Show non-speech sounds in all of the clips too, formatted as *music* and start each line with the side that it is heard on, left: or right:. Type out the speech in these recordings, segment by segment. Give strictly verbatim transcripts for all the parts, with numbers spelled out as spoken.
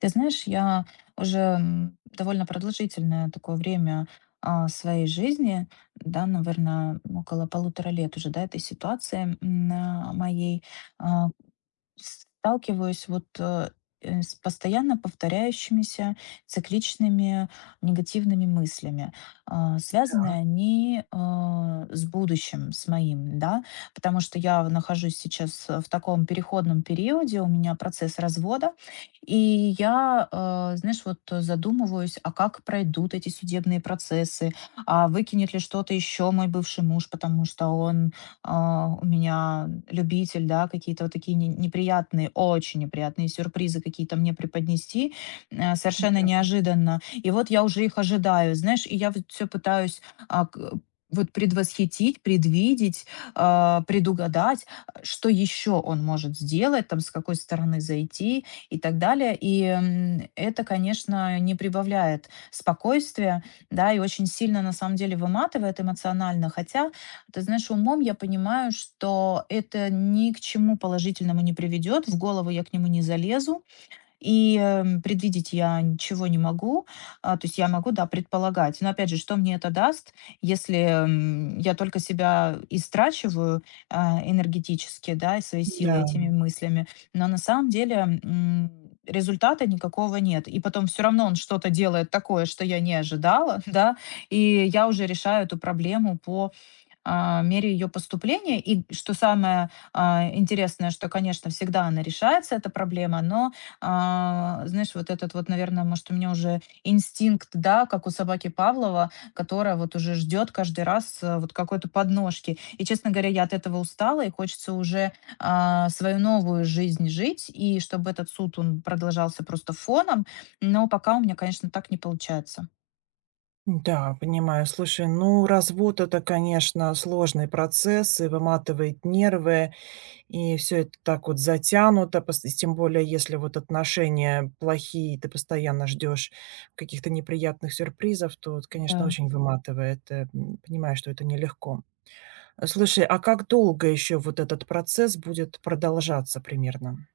left: Ты знаешь, я уже м, довольно продолжительное такое время а, своей жизни, да, наверное, около полутора лет уже, да, этой ситуации м, на моей, а, Сталкиваюсь вот, э, э, с постоянно повторяющимися цикличными негативными мыслями. А, связаны они, а, с будущим, с моим, да, потому что я нахожусь сейчас, э, в таком переходном периоде, у меня процесс развода, и я, э, знаешь, вот э, задумываюсь, а как пройдут эти судебные процессы, а выкинет ли что-то еще мой бывший муж, потому что он, а, у меня любитель, да, какие-то вот такие не- неприятные, очень неприятные сюрпризы какие-то мне преподнести, э,
right: Да,
left: совершенно неожиданно. И вот я уже их ожидаю, знаешь, и я вот все пытаюсь а, к- вот предвосхитить, предвидеть, а, предугадать, что еще он может сделать, там, с какой стороны зайти и так далее. И м, это, конечно, не прибавляет спокойствия, да, и очень сильно, на самом деле, выматывает эмоционально, хотя ты знаешь, умом я понимаю, что это ни к чему положительному не приведет, в голову я к нему не залезу, и эм, предвидеть я ничего не могу. А, то есть я могу, да, предполагать. Но опять же, что мне это даст, если м, я только себя истрачиваю а, энергетически, да, и свои силы
right: да,
left: этими мыслями. Но на самом деле м, результата никакого нет. И потом все равно он что-то делает такое, что я не ожидала, *laughs* да, и я уже решаю эту проблему по а, мере ее поступления. И что самое а, интересное, что, конечно, всегда она решается, эта проблема, но, а, знаешь, вот этот вот, наверное, может, у меня уже инстинкт, да, как у собаки Павлова, которая вот уже ждет каждый раз э, вот какой-то подножки. И, честно говоря, я от этого устала, и хочется уже а, свою новую жизнь жить, и чтобы этот суд, он продолжался просто фоном, но пока у меня, конечно, так не получается.
right: да, понимаю. Слушай, ну, развод- это, конечно, сложный процесс и выматывает нервы, и все это так вот затянуто, пос и тем более, если вот отношения плохие, ты постоянно ждешь каких-то неприятных сюрпризов, то это, конечно,
left: Да.
right: очень выматывает. Э, м, понимаю, что это нелегко. Э, слушай, а как долго еще вот этот процесс будет продолжаться примерно?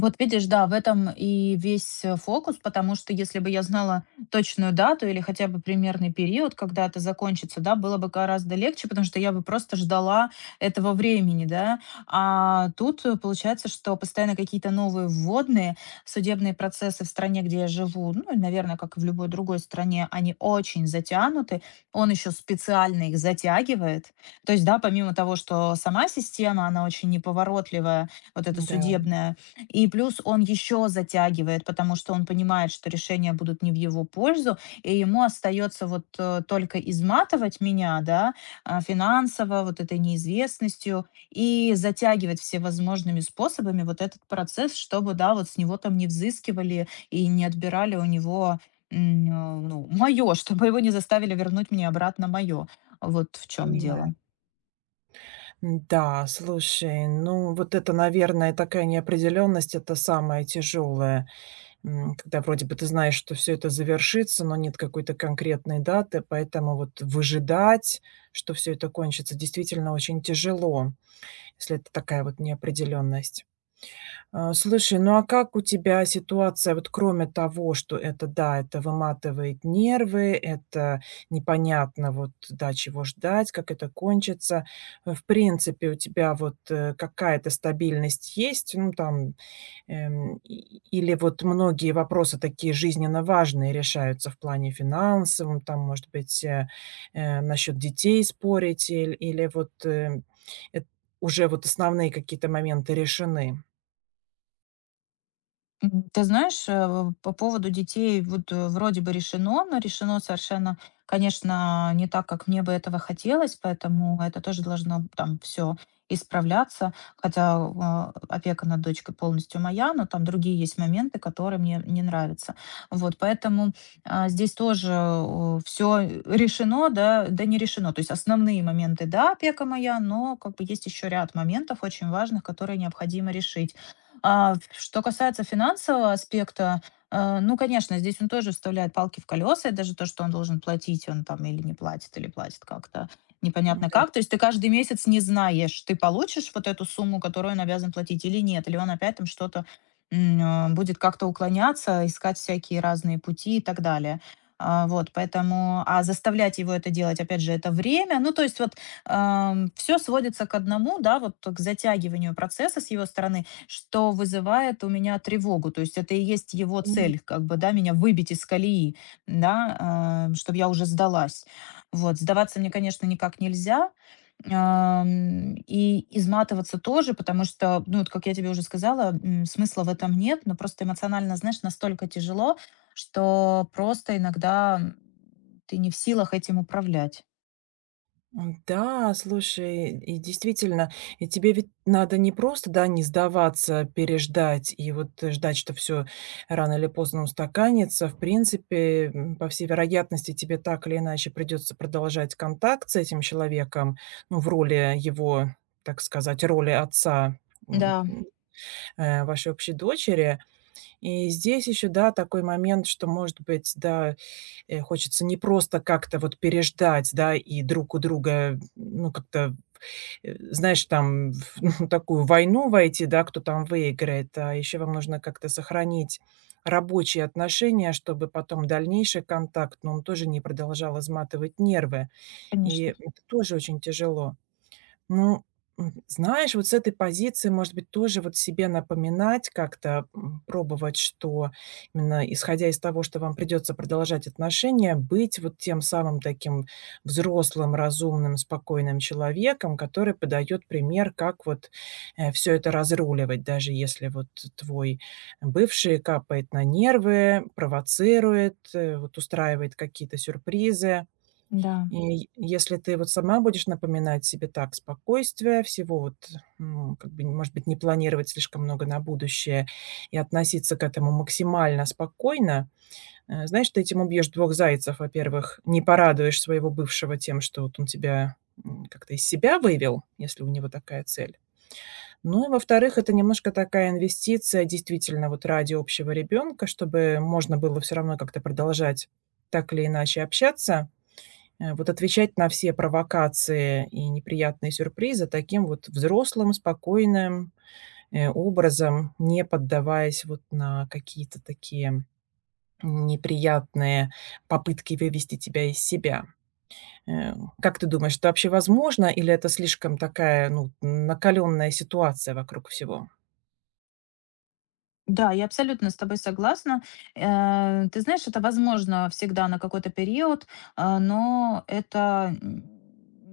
left: Вот видишь, да, в этом и весь э, фокус, потому что если бы я знала точную дату или хотя бы примерный период, когда это закончится, да, было бы гораздо легче, потому что я бы просто ждала этого времени, да. А тут э, получается, что постоянно какие-то новые вводные, судебные процессы в стране, где я живу, ну, наверное, как и в любой другой стране, они очень затянуты. Он еще специально их затягивает. То есть, да, помимо того, что сама система, она очень неповоротливая, вот эта
right: Да,
left: судебная, и плюс он еще затягивает, потому что он понимает, что решения будут не в его пользу, и ему остается вот э, только изматывать меня, да, а, финансово, вот этой неизвестностью, и затягивать всевозможными способами вот этот процесс, чтобы, да, вот с него там не взыскивали и не отбирали у него м, э, ну, мое, *laughs* чтобы его не заставили вернуть мне обратно мое. Вот в чем
right: понимаю.
left: дело.
right: Да, слушай, ну вот это, наверное, такая неопределенность, это самое тяжелое, м, когда вроде бы ты знаешь, что все это завершится, но нет какой-то конкретной даты, поэтому вот выжидать, что все это кончится, действительно очень тяжело, если это такая вот неопределенность. А, слушай, ну, а как у тебя ситуация, вот кроме того, что это, да, это выматывает нервы, это непонятно вот, да, чего ждать, как это кончится. Э, в принципе, у тебя вот, э, какая-то стабильность есть? Ну, там, эм, и или вот многие вопросы такие жизненно важные решаются в плане финансовом, там, может быть, э, э, насчет детей спорить или или вот, э, эт уже вот основные какие-то моменты решены?
left: М, Ты знаешь, э, по поводу детей вот э, вроде бы решено, но решено совершенно, конечно, не так, как мне бы этого хотелось, поэтому это тоже должно там все исправляться, хотя а, опека над дочкой полностью моя, но там другие есть моменты, которые мне не нравятся. Вот, поэтому а, здесь тоже все решено, да, да не решено. То есть основные моменты, да, опека моя, но как бы есть еще ряд моментов очень важных, которые необходимо решить. А, в- что касается финансового аспекта, э, ну, конечно, здесь он тоже вставляет палки в колеса, и даже то, что он должен платить, он там или не платит, или платит как-то непонятно как. То есть ты каждый месяц не знаешь, ты получишь вот эту сумму, которую он обязан платить или нет, или он опять там что-то м, а, будет как-то уклоняться, искать всякие разные пути и так далее. А, Вот, поэтому, а заставлять его это делать, опять же, это время. Ну, то есть вот все сводится к одному, да, вот к затягиванию процесса с его стороны, что вызывает у меня тревогу. То есть это и есть его
right: Ним
left: цель, как бы, да, меня выбить из колеи, да, чтобы я уже сдалась. Вот, сдаваться мне, конечно, никак нельзя, ам, и изматываться тоже, потому что, ну, вот как я тебе уже сказала, м, смысла в этом нет, но просто эмоционально, знаешь, настолько тяжело, что просто иногда м, ты не в силах этим управлять.
right: м, да, слушай, и действительно, и тебе ведь надо не просто, да, не сдаваться, переждать и вот э, ждать, что все рано или поздно устаканится. В принципе, м, по всей вероятности, тебе так или иначе придется продолжать контакт с этим человеком, ну, в роли его, так сказать, роли отца, м,
left: Да,
right: э, вашей общей дочери. И здесь еще, да, такой момент, что, может быть, да, Э, хочется не просто как-то вот переждать, да, и друг у друга, ну, как-то, э, знаешь, там в *laughs* ну, такую войну войти, да, кто там выиграет, а еще вам нужно как-то сохранить рабочие отношения, чтобы потом дальнейший контакт, но он тоже не продолжал изматывать нервы. И
left: конечно,
right: это тоже очень тяжело. Ну, м, знаешь, вот с этой позиции, может быть, тоже вот себе напоминать как-то, м, пробовать, что именно исходя из того, что вам придется продолжать отношения, быть вот тем самым таким взрослым, разумным, спокойным человеком, который подает пример, как вот все это разруливать, даже если вот твой бывший капает на нервы, провоцирует, э, вот устраивает какие-то сюрпризы.
left: да.
right: И если ты вот сама будешь напоминать себе так: спокойствие, всего вот, ну, как бы, может быть, не планировать слишком много на будущее и относиться к этому максимально спокойно. Э, знаешь, ты этим убьешь двух зайцев. Во-первых, не порадуешь своего бывшего тем, что вот он тебя, м, как-то из себя вывел, если у него такая цель. Ну и, во-вторых, это немножко такая инвестиция действительно вот ради общего ребенка, чтобы можно было все равно как-то продолжать так или иначе общаться. Э, вот отвечать на все провокации и неприятные сюрпризы таким вот взрослым, спокойным, э, образом, не поддаваясь вот на какие-то такие неприятные попытки вывести тебя из себя. Э, как ты думаешь, это вообще возможно или это слишком такая, ну, накаленная ситуация вокруг всего?
left: Да, я абсолютно с тобой согласна. Э, ты знаешь, это возможно всегда на какой-то период, а, но это н-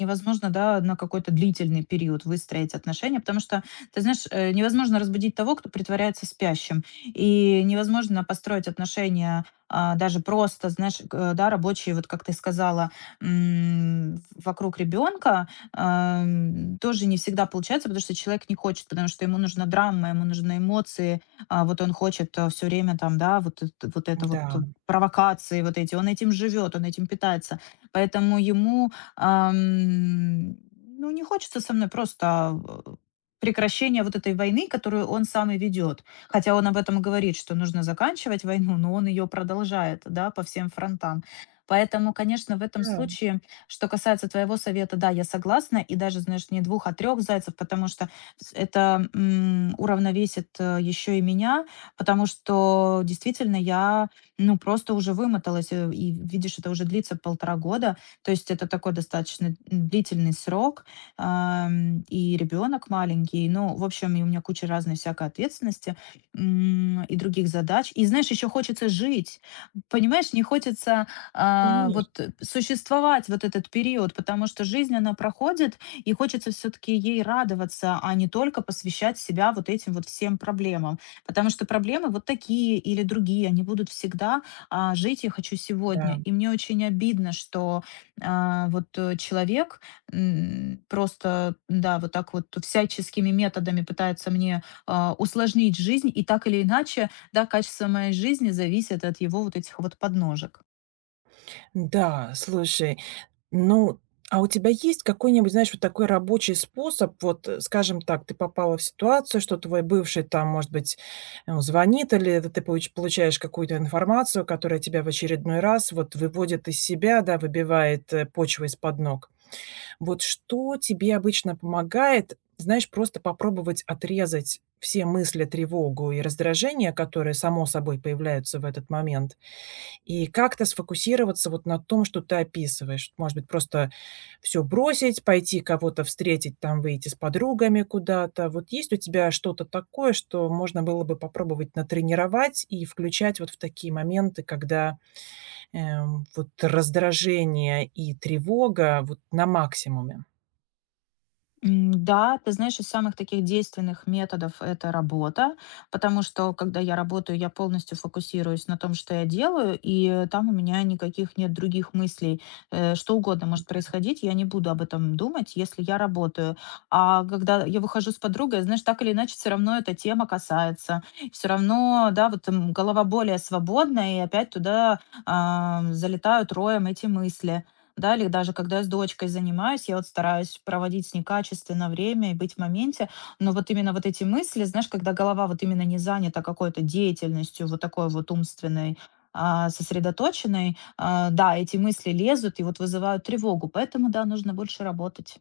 left: невозможно, да, на какой-то длительный период выстроить отношения, потому что, ты знаешь, э, невозможно разбудить того, кто притворяется спящим, и невозможно построить отношения а, даже просто, знаешь, к- э, да, рабочие, вот как ты сказала, м, вокруг ребенка, ам, тоже не всегда получается, потому что человек не хочет, потому что ему нужна драма, ему нужны эмоции, а, вот он хочет, э, всё время там, да, вот это вот это вот
right: Да,
left: э, провокации вот эти. Он этим живет, он этим питается. Поэтому ему, ам, ну, не хочется со мной просто, э, прекращения вот этой войны, которую он сам и ведет. Хотя он об этом говорит, что нужно заканчивать войну, но он ее продолжает, да, по всем фронтам. Поэтому, конечно, в этом
right: да,
left: случае, что касается твоего совета, да, я согласна. И даже, знаешь, не двух, а трех зайцев, потому что с это, м, уравновесит, э, еще и меня, потому что действительно я, ну, просто уже вымоталась. Э, и видишь, это уже длится полтора года. То есть это такой достаточно, длительный срок. Ам, и ребенок маленький. Ну, в общем, и у меня куча разной всякой ответственности, м, и других задач. И знаешь, еще хочется жить. Понимаешь, не хочется, а,
right: конечно,
left: вот, э, существовать вот этот период, потому что жизнь, она проходит, и хочется все-таки ей радоваться, а не только посвящать себя вот этим вот всем проблемам. Потому что проблемы вот такие или другие, они будут всегда. А жить я хочу сегодня.
right: да.
left: И мне очень обидно, что а, вот э, человек м, просто, да, вот так вот всяческими методами пытается мне а, усложнить жизнь, и так или иначе, да, качество моей жизни зависит от его вот этих вот подножек.
right: Да, слушай, ну, а у тебя есть какой-нибудь, знаешь, вот такой рабочий способ? Вот, э, скажем так, ты попала в ситуацию, что твой бывший там, может быть, э, звонит, или это ты получ- получаешь какую-то информацию, которая тебя в очередной раз вот выводит из себя, да, выбивает э, почву из-под ног. Вот что тебе обычно помогает, знаешь, просто попробовать отрезать все мысли, тревогу и раздражение, которые само собой появляются в этот момент, и как-то сфокусироваться вот на том, что ты описываешь. Вот, может быть, просто все бросить, пойти кого-то встретить, там, выйти с подругами куда-то. Вот есть у тебя что-то такое, что можно было бы попробовать натренировать и включать вот в такие моменты, когда, эм, вот раздражение и тревога вот на максимуме?
left: М, Да, ты знаешь, из самых таких действенных методов это работа, потому что когда я работаю, я полностью фокусируюсь на том, что я делаю, и э, там у меня никаких нет других мыслей. Э, Что угодно может происходить, я не буду об этом думать, если я работаю. А когда я выхожу с подругой, знаешь, так или иначе, все равно эта тема касается. Все равно, да, вот м, голова более свободная, и опять туда а, залетают роем эти мысли. Да, или даже когда я с дочкой занимаюсь, я вот стараюсь проводить с ней качественно время и быть в моменте. Но вот именно вот эти мысли, знаешь, когда голова вот именно не занята какой-то деятельностью, вот такой вот умственной, а, сосредоточенной, а, да, эти мысли лезут и вот вызывают тревогу. Поэтому, да, нужно больше работать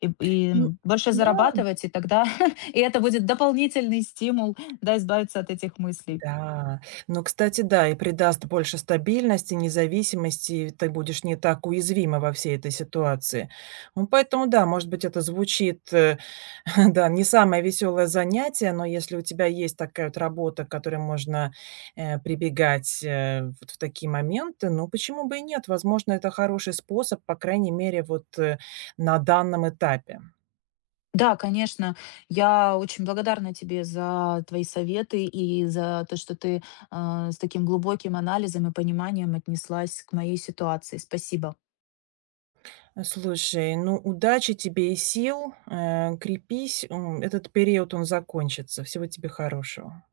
left: и, и
right: Ну
left: больше
right: да,
left: зарабатывать, и тогда *laughs* и это будет дополнительный стимул, да, избавиться от этих мыслей.
right: да. Но, кстати, да, и придаст больше стабильности, независимости, и ты будешь не так уязвима во всей этой ситуации. Ну, поэтому, да, может быть, это звучит, э, *laughs* да, не самое веселое занятие, но если у тебя есть такая вот работа, к которой можно э, прибегать э, вот в такие моменты, ну, почему бы и нет? Возможно, это хороший способ, по крайней мере, вот э, на данном этапе.
left: Да, конечно. Я очень благодарна тебе за твои советы и за то, что ты, а, с таким глубоким анализом и пониманием отнеслась к моей ситуации. Спасибо.
right: Слушай, ну, удачи тебе и сил, э, крепись, м, этот период, он закончится. Всего тебе хорошего.